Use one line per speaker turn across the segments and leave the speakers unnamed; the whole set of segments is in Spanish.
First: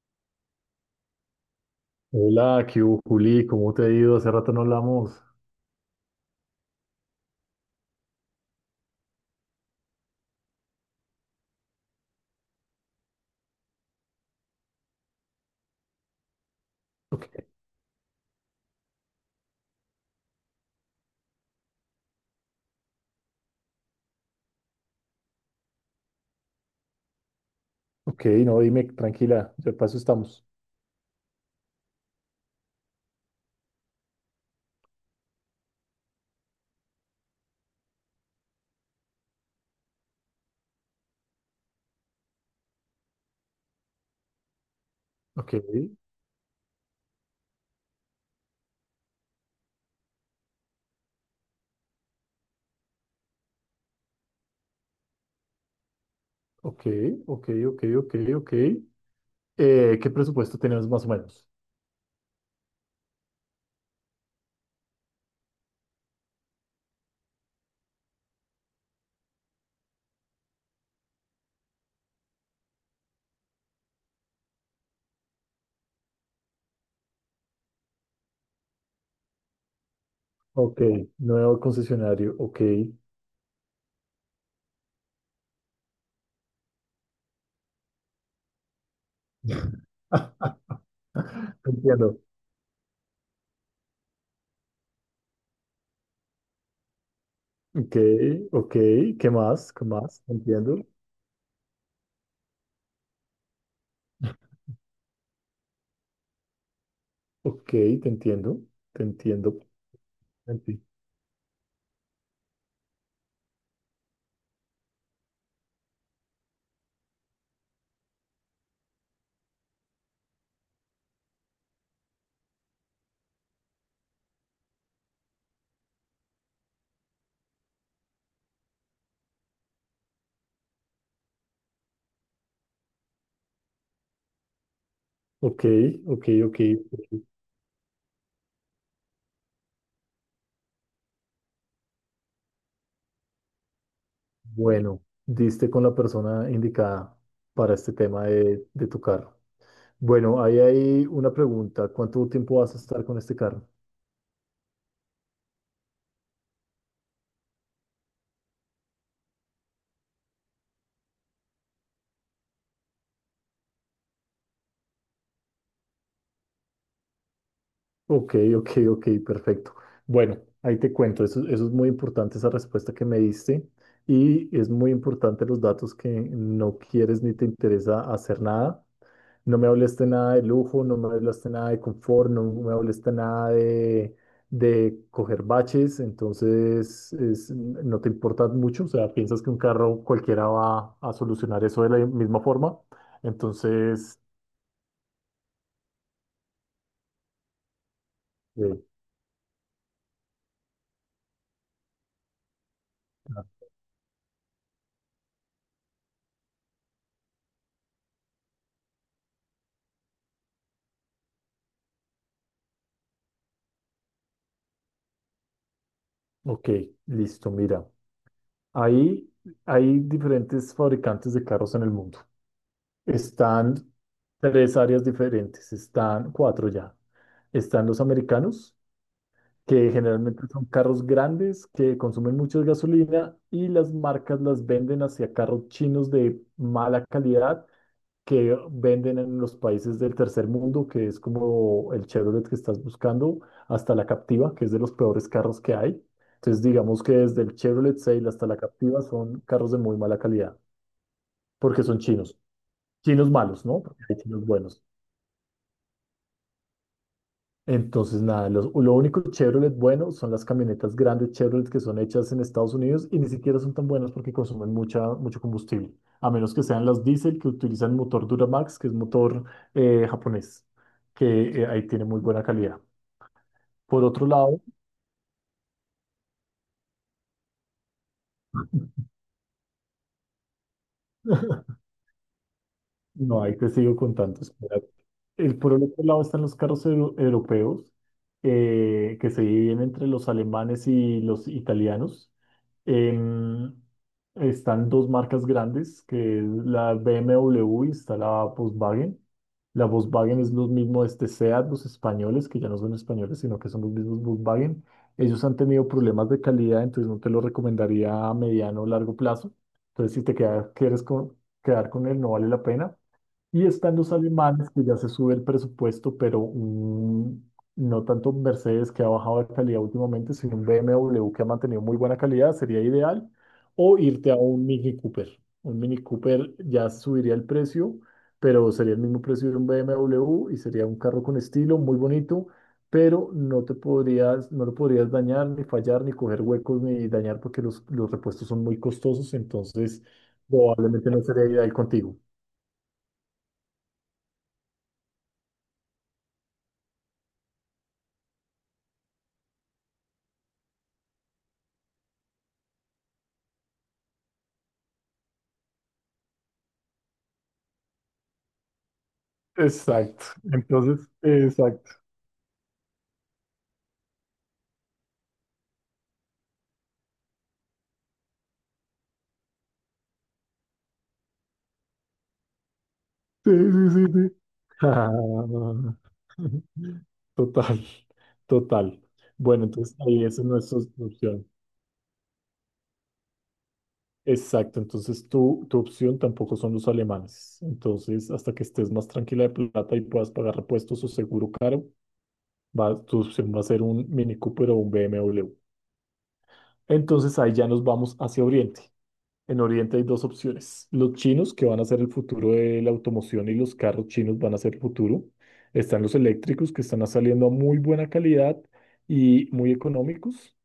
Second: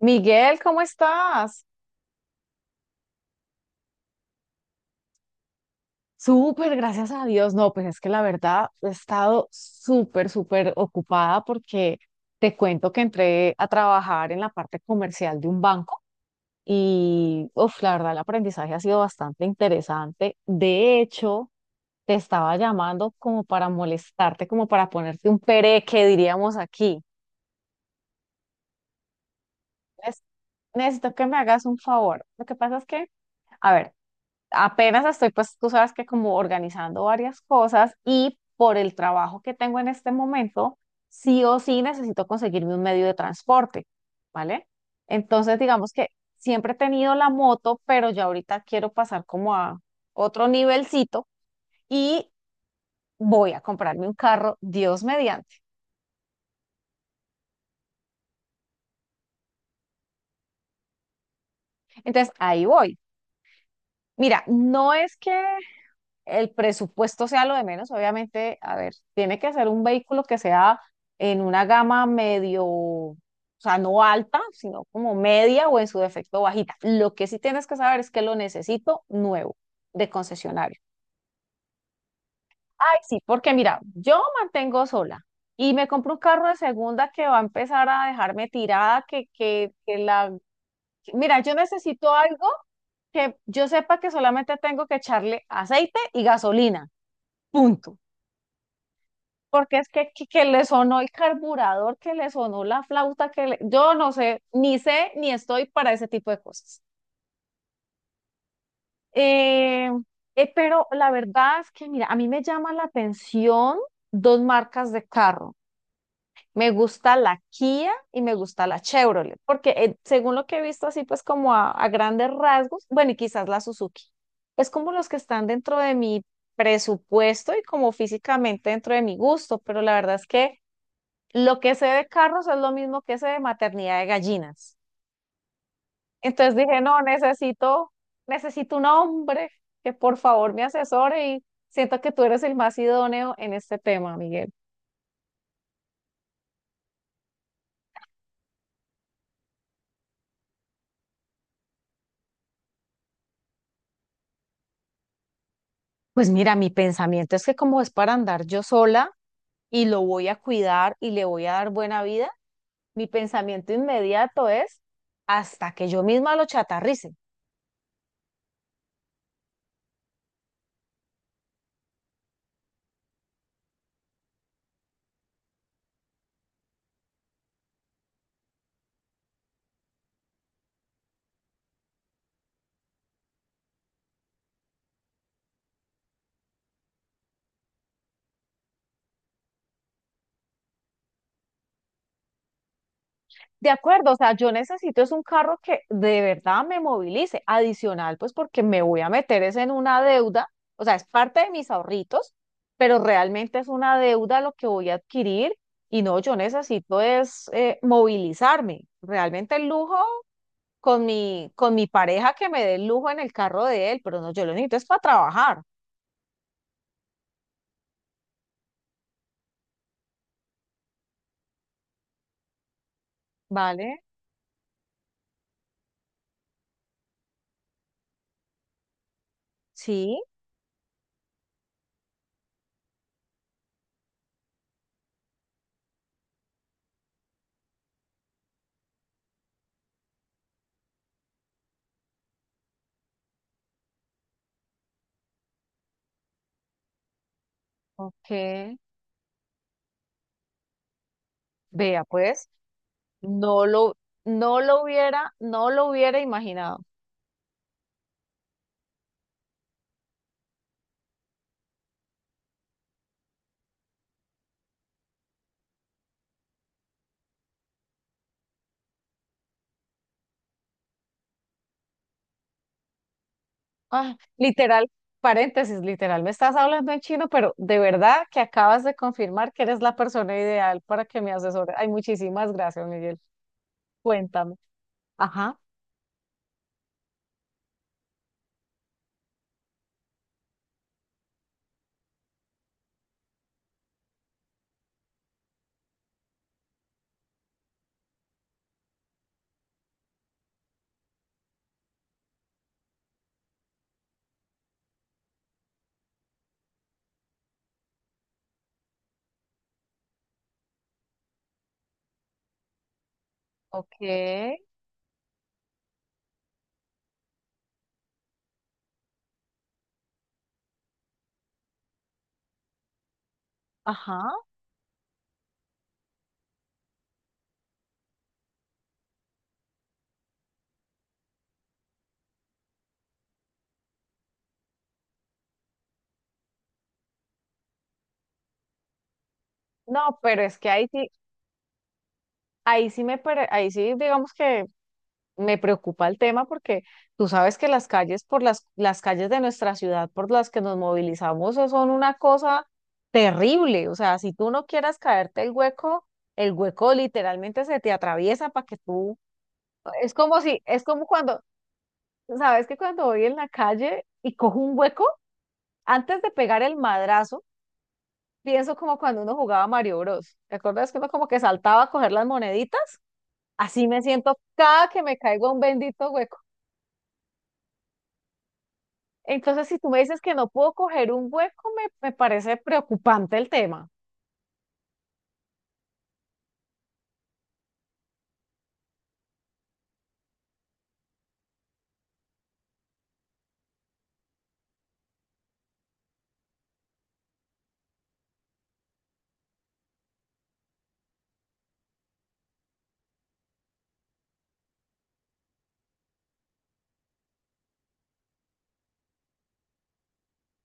Miguel, ¿cómo estás?
Hola, ¿qué hubo, Juli? ¿Cómo te ha ido? Hace rato no hablamos.
Súper, gracias a Dios. No, pues es que la verdad he estado súper, súper ocupada porque te cuento que entré a trabajar en la parte comercial de un banco
Ok,
y, uf, la verdad el aprendizaje ha sido bastante interesante. De hecho, te estaba llamando como para molestarte, como para ponerte un pereque, diríamos aquí.
ok, no, dime, tranquila, de paso
Es-
estamos.
Necesito que me hagas un favor. Lo que pasa es que, a ver, apenas estoy, pues tú sabes que como organizando varias cosas y por el trabajo que tengo en este momento, sí o sí necesito conseguirme un medio de transporte, ¿vale?
Ok,
Entonces, digamos que siempre he tenido la moto, pero ya ahorita quiero pasar como a otro nivelcito y voy a comprarme un carro, Dios mediante.
ok, ok. ¿Qué presupuesto tenemos más o menos?
Entonces, ahí voy. Mira, no es que el presupuesto sea lo de menos, obviamente, a ver, tiene que ser un vehículo que sea en una gama medio, o sea, no alta, sino como media o en su defecto bajita. Lo que sí tienes que saber es que lo necesito nuevo de concesionario.
Ok, nuevo concesionario, ok.
Ay, sí, porque mira, yo mantengo sola y me compro un carro de segunda que va a empezar a dejarme tirada, que la... Mira, yo necesito
Entiendo.
algo que yo sepa que solamente tengo que echarle aceite y gasolina.
Ok,
Punto.
ok, ¿qué más?
Porque
¿Qué
es que,
más?
que,
Te
que le
entiendo.
sonó el carburador, que le sonó la flauta, yo no sé, ni sé ni estoy para ese tipo de cosas.
Ok, te entiendo.
Eh, eh,
Enti-
pero la verdad es que, mira, a mí me llama la atención dos marcas de carro. Me gusta la Kia y me gusta la Chevrolet, porque según lo que he visto así, pues como a grandes rasgos, bueno, y quizás la Suzuki. Es como los que están dentro de mi presupuesto y como físicamente dentro de mi gusto, pero la verdad es que... Lo que sé de carros es lo mismo que sé de maternidad de gallinas.
Ok, ok,
Entonces
ok.
dije, no, necesito un hombre que por favor me asesore y siento que tú eres el más idóneo en este tema, Miguel.
Bueno, diste con la persona indicada para este tema de tu carro. Bueno, ahí hay una pregunta. ¿Cuánto tiempo vas a estar con este carro?
Pues mira, mi pensamiento es que como es para andar yo sola y lo voy a cuidar y le voy a dar buena vida, mi pensamiento inmediato es hasta que yo misma lo chatarrice.
Ok, ok, perfecto. Bueno, ahí te cuento. Eso es muy importante, esa respuesta que me diste. Y es muy importante los datos que no quieres ni te interesa hacer nada. No me hablaste nada de lujo, no me hablaste nada de confort, no me hablaste nada de coger baches. Entonces, no te importa mucho. O sea, piensas que un carro cualquiera va a solucionar eso de la misma forma.
De acuerdo, o
Entonces...
sea, yo necesito es un carro que de verdad me movilice, adicional, pues porque me
Sí.
voy a meter es en una deuda, o sea, es parte de mis ahorritos, pero realmente es una deuda lo que voy a adquirir y no, yo necesito es movilizarme. Realmente el lujo con mi pareja que me dé el lujo en el carro de él, pero no, yo lo necesito es para trabajar,
Ok, listo, mira. Ahí hay diferentes fabricantes de carros en el mundo. Están
¿vale?
tres áreas diferentes, están cuatro ya. Están los americanos, que
Sí,
generalmente son carros grandes que consumen mucha gasolina y las marcas las venden hacia carros chinos de mala calidad que venden en los países del tercer mundo, que es como el Chevrolet que estás buscando, hasta la Captiva, que es de los peores carros que hay. Entonces, digamos que desde el Chevrolet Sail hasta la
ok.
Captiva son carros de muy mala calidad, porque son
Vea,
chinos.
pues,
Chinos malos,
no
¿no?
lo,
Porque hay chinos buenos.
no lo hubiera imaginado.
Entonces, nada, lo único Chevrolet bueno son las camionetas grandes Chevrolet que son hechas en Estados Unidos y ni siquiera son tan buenas porque consumen mucho combustible, a menos que sean las diésel que utilizan motor Duramax, que es motor japonés, que ahí tiene muy buena calidad. Por
Ah,
otro lado,
literal, paréntesis, literal, me estás hablando en chino, pero de verdad que acabas de confirmar que eres la persona ideal para que me asesore. Ay, muchísimas gracias, Miguel.
no, ahí te sigo contando.
Cuéntame. Ajá,
Por el otro lado están los carros europeos, que se dividen entre los alemanes y los italianos. Em, están dos marcas grandes, que es la BMW y está la Volkswagen. La Volkswagen es lo mismo de este SEAT, los españoles, que ya no son españoles, sino que son los mismos Volkswagen. Ellos han tenido problemas de calidad, entonces no te lo recomendaría a mediano o largo plazo. Entonces, si quieres quedar con él, no vale la pena. Y están los
ok,
alemanes, que ya se sube el presupuesto, no tanto un Mercedes que ha bajado de calidad últimamente, sino un BMW que ha mantenido muy buena calidad, sería ideal. O irte a
ajá.
un Mini Cooper. Un Mini Cooper ya subiría el precio, pero sería el mismo precio de un BMW y sería un carro con estilo, muy bonito, pero no lo podrías dañar, ni fallar, ni coger huecos, ni dañar porque los repuestos son muy costosos, entonces
No, pero es que ahí sí,
probablemente no sería ideal contigo.
ahí sí, digamos que me preocupa el tema porque tú sabes que las calles las calles de nuestra ciudad por las que nos movilizamos son una cosa terrible. O sea, si tú no quieras caerte el hueco literalmente se te atraviesa para que tú, es
Exacto.
como si, es como
Entonces,
cuando,
exacto.
sabes que cuando voy en la calle y cojo un hueco, antes de pegar el madrazo, pienso como cuando uno jugaba Mario Bros. ¿Te acuerdas que uno como que saltaba a coger las moneditas?
Sí,
Así
sí,
me
sí, sí.
siento cada que
Ah,
me caigo a un bendito hueco.
total, total. Bueno,
Entonces, si tú
entonces
me dices
ahí
que
esa
no
no
puedo
es nuestra
coger un
opción.
hueco, me parece preocupante el tema.
Exacto, entonces tu opción tampoco son los alemanes. Entonces, hasta que estés más tranquila de plata y puedas pagar repuestos o seguro caro, va, tu opción va a ser un Mini Cooper o un BMW. Entonces ahí ya nos vamos hacia Oriente. En Oriente hay dos opciones. Los chinos, que van a ser el futuro de la automoción y los carros chinos van a ser el futuro. Están los eléctricos, que están saliendo a muy buena calidad y muy económicos,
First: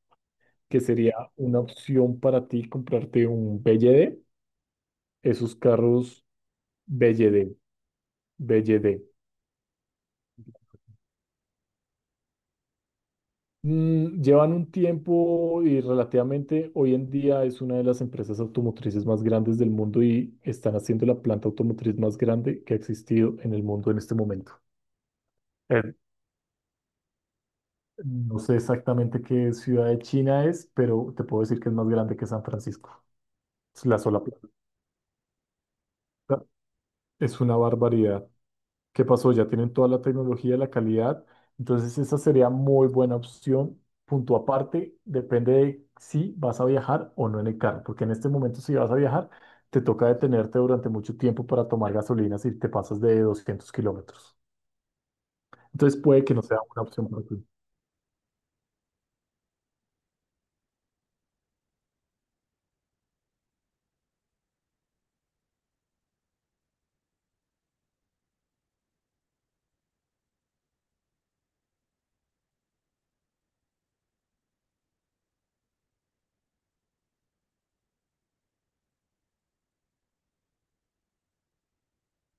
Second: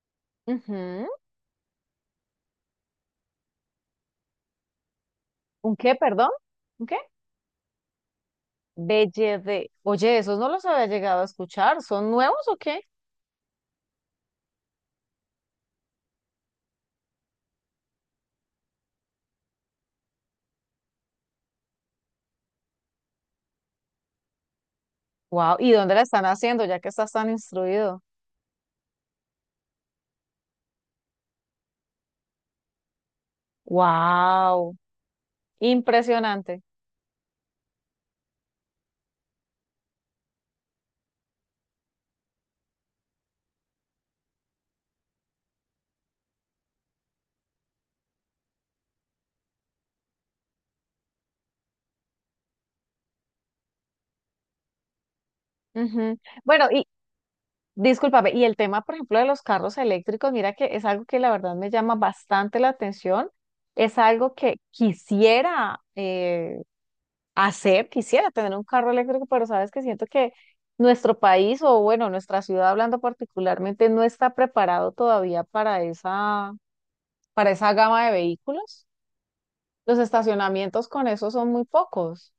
que
Ujú.
sería una opción para ti comprarte un BYD. Esos
¿Un qué,
carros
perdón? ¿Un qué?
BYD, BYD.
Belle de. Oye, esos no los había llegado a escuchar. ¿Son nuevos o qué?
Mm, llevan un tiempo y relativamente hoy en día es una de las empresas automotrices más grandes del mundo y están haciendo la planta automotriz más grande que ha existido en el mundo en este momento.
Wow. ¿Y dónde
El-
la están haciendo ya que estás tan instruido?
no sé exactamente qué ciudad de China es, pero te puedo decir que es más grande que San Francisco. Es la sola planta
Wow. Impresionante.
es una barbaridad. ¿Qué pasó? Ya tienen toda la tecnología, la calidad. Entonces, esa sería muy buena opción. Punto aparte, depende de si vas a viajar o no en el carro, porque en este momento, si vas a viajar, te toca detenerte durante mucho tiempo para tomar gasolina si te pasas de 200 kilómetros. Entonces,
Ujú.
puede que no sea
Bueno,
una
y
opción para ti.
discúlpame, y el tema, por ejemplo, de los carros eléctricos, mira que es algo que la verdad me llama bastante la atención. Es algo que quisiera hacer, quisiera tener un carro eléctrico, pero sabes que siento que nuestro país o bueno, nuestra ciudad hablando particularmente no está preparado todavía para esa, gama de vehículos. Los estacionamientos con eso son muy pocos.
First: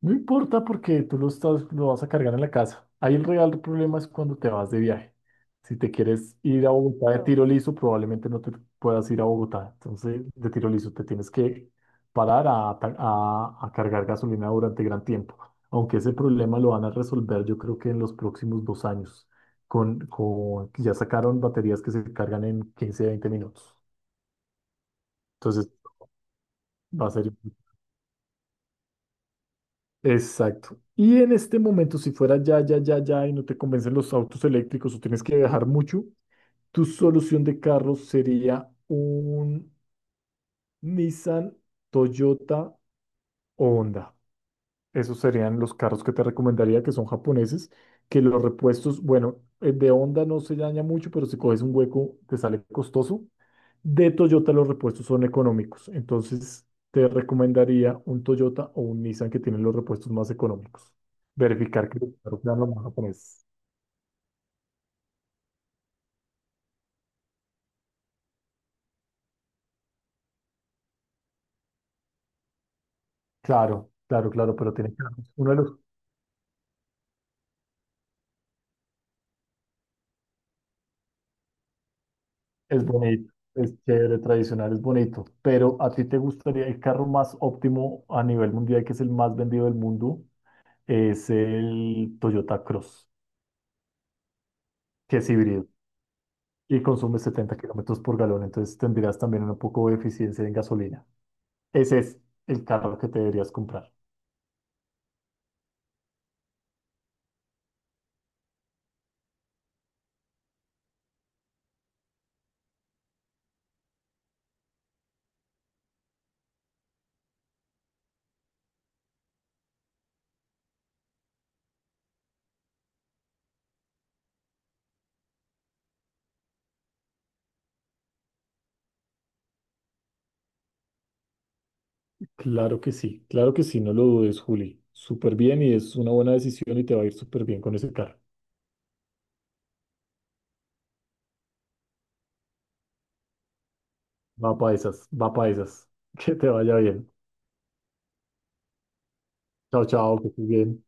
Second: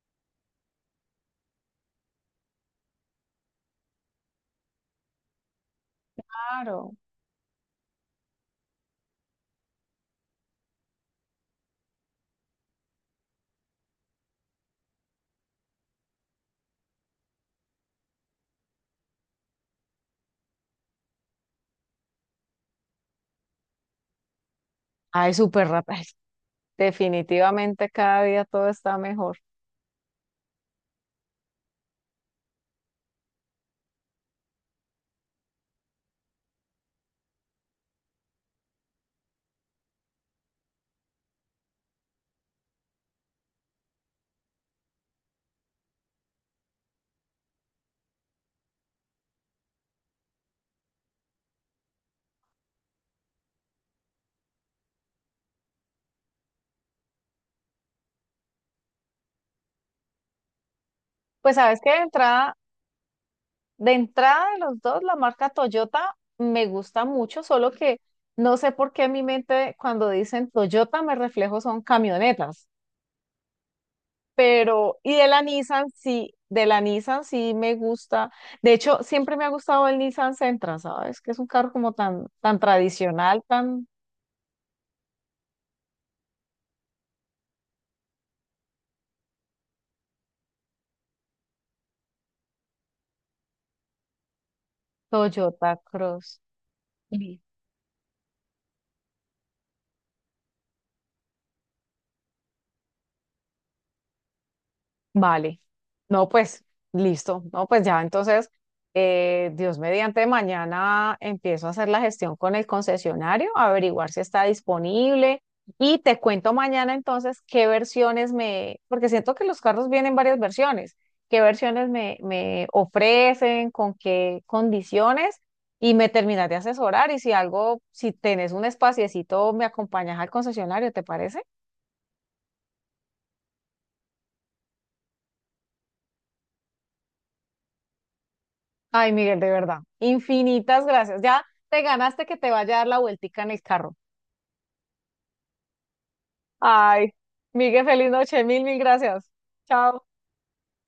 No importa porque lo vas a cargar en la casa. Ahí el real problema es cuando te vas de viaje. Si te quieres ir a
Claro.
Bogotá de tiro liso, probablemente no te puedas ir a Bogotá. Entonces, de tiro liso, te tienes que parar a, a cargar gasolina durante gran tiempo. Aunque ese problema lo van a resolver, yo creo que en los próximos 2 años, con ya sacaron baterías que se cargan en 15, 20 minutos.
Ay, súper
Entonces,
rápido.
va a ser.
Definitivamente cada día todo está mejor.
Exacto. Y en este momento, si fuera ya y no te convencen los autos eléctricos o tienes que viajar mucho, tu solución de carro sería un Nissan, Toyota o Honda. Esos serían los carros que te recomendaría, que son japoneses, que los repuestos, bueno, el de Honda no se daña mucho, pero si coges un hueco te sale costoso. De Toyota los repuestos son económicos, entonces te recomendaría un Toyota o un Nissan que tienen los repuestos más económicos.
Pues sabes
Verificar
que de
que claro,
entrada,
claro, lo japonés.
de los dos, la marca Toyota me gusta mucho, solo que no sé por qué en mi mente cuando dicen Toyota me reflejo son camionetas.
Claro, claro, claro, pero
Pero, y de la
uno de los
Nissan sí, de la Nissan sí me gusta. De hecho, siempre me ha gustado el Nissan Sentra, ¿sabes? Que es un carro como tan, tan
es bonito,
tradicional,
es
tan
chévere, tradicional, es bonito, pero a ti te gustaría el carro más óptimo a nivel mundial, que es el más vendido del mundo, es el Toyota Cross, que es híbrido
Toyota Cross.
y consume 70 kilómetros por galón, entonces tendrías también un poco de eficiencia en gasolina. Ese es el carro que te deberías comprar.
Vale. No, pues listo. No, pues ya entonces, Dios mediante, mañana empiezo a hacer la gestión con el concesionario, a averiguar si está disponible y te cuento mañana entonces qué versiones me, porque siento que los carros vienen varias versiones, qué versiones me ofrecen, con qué condiciones y me terminas de asesorar y si algo, si tenés un espaciecito, me acompañas al concesionario, ¿te parece?
Claro que sí, no lo dudes, Juli. Súper bien y es una buena decisión y te va a ir súper bien con ese carro.
Ay, Miguel, de verdad. Infinitas gracias. Ya te ganaste que te vaya a dar la vueltica en el carro.
Va para esas, va para esas. Que te vaya bien.
Ay, Miguel, feliz noche. Mil, mil gracias.
Chao,
Chao.
chao, que estés bien.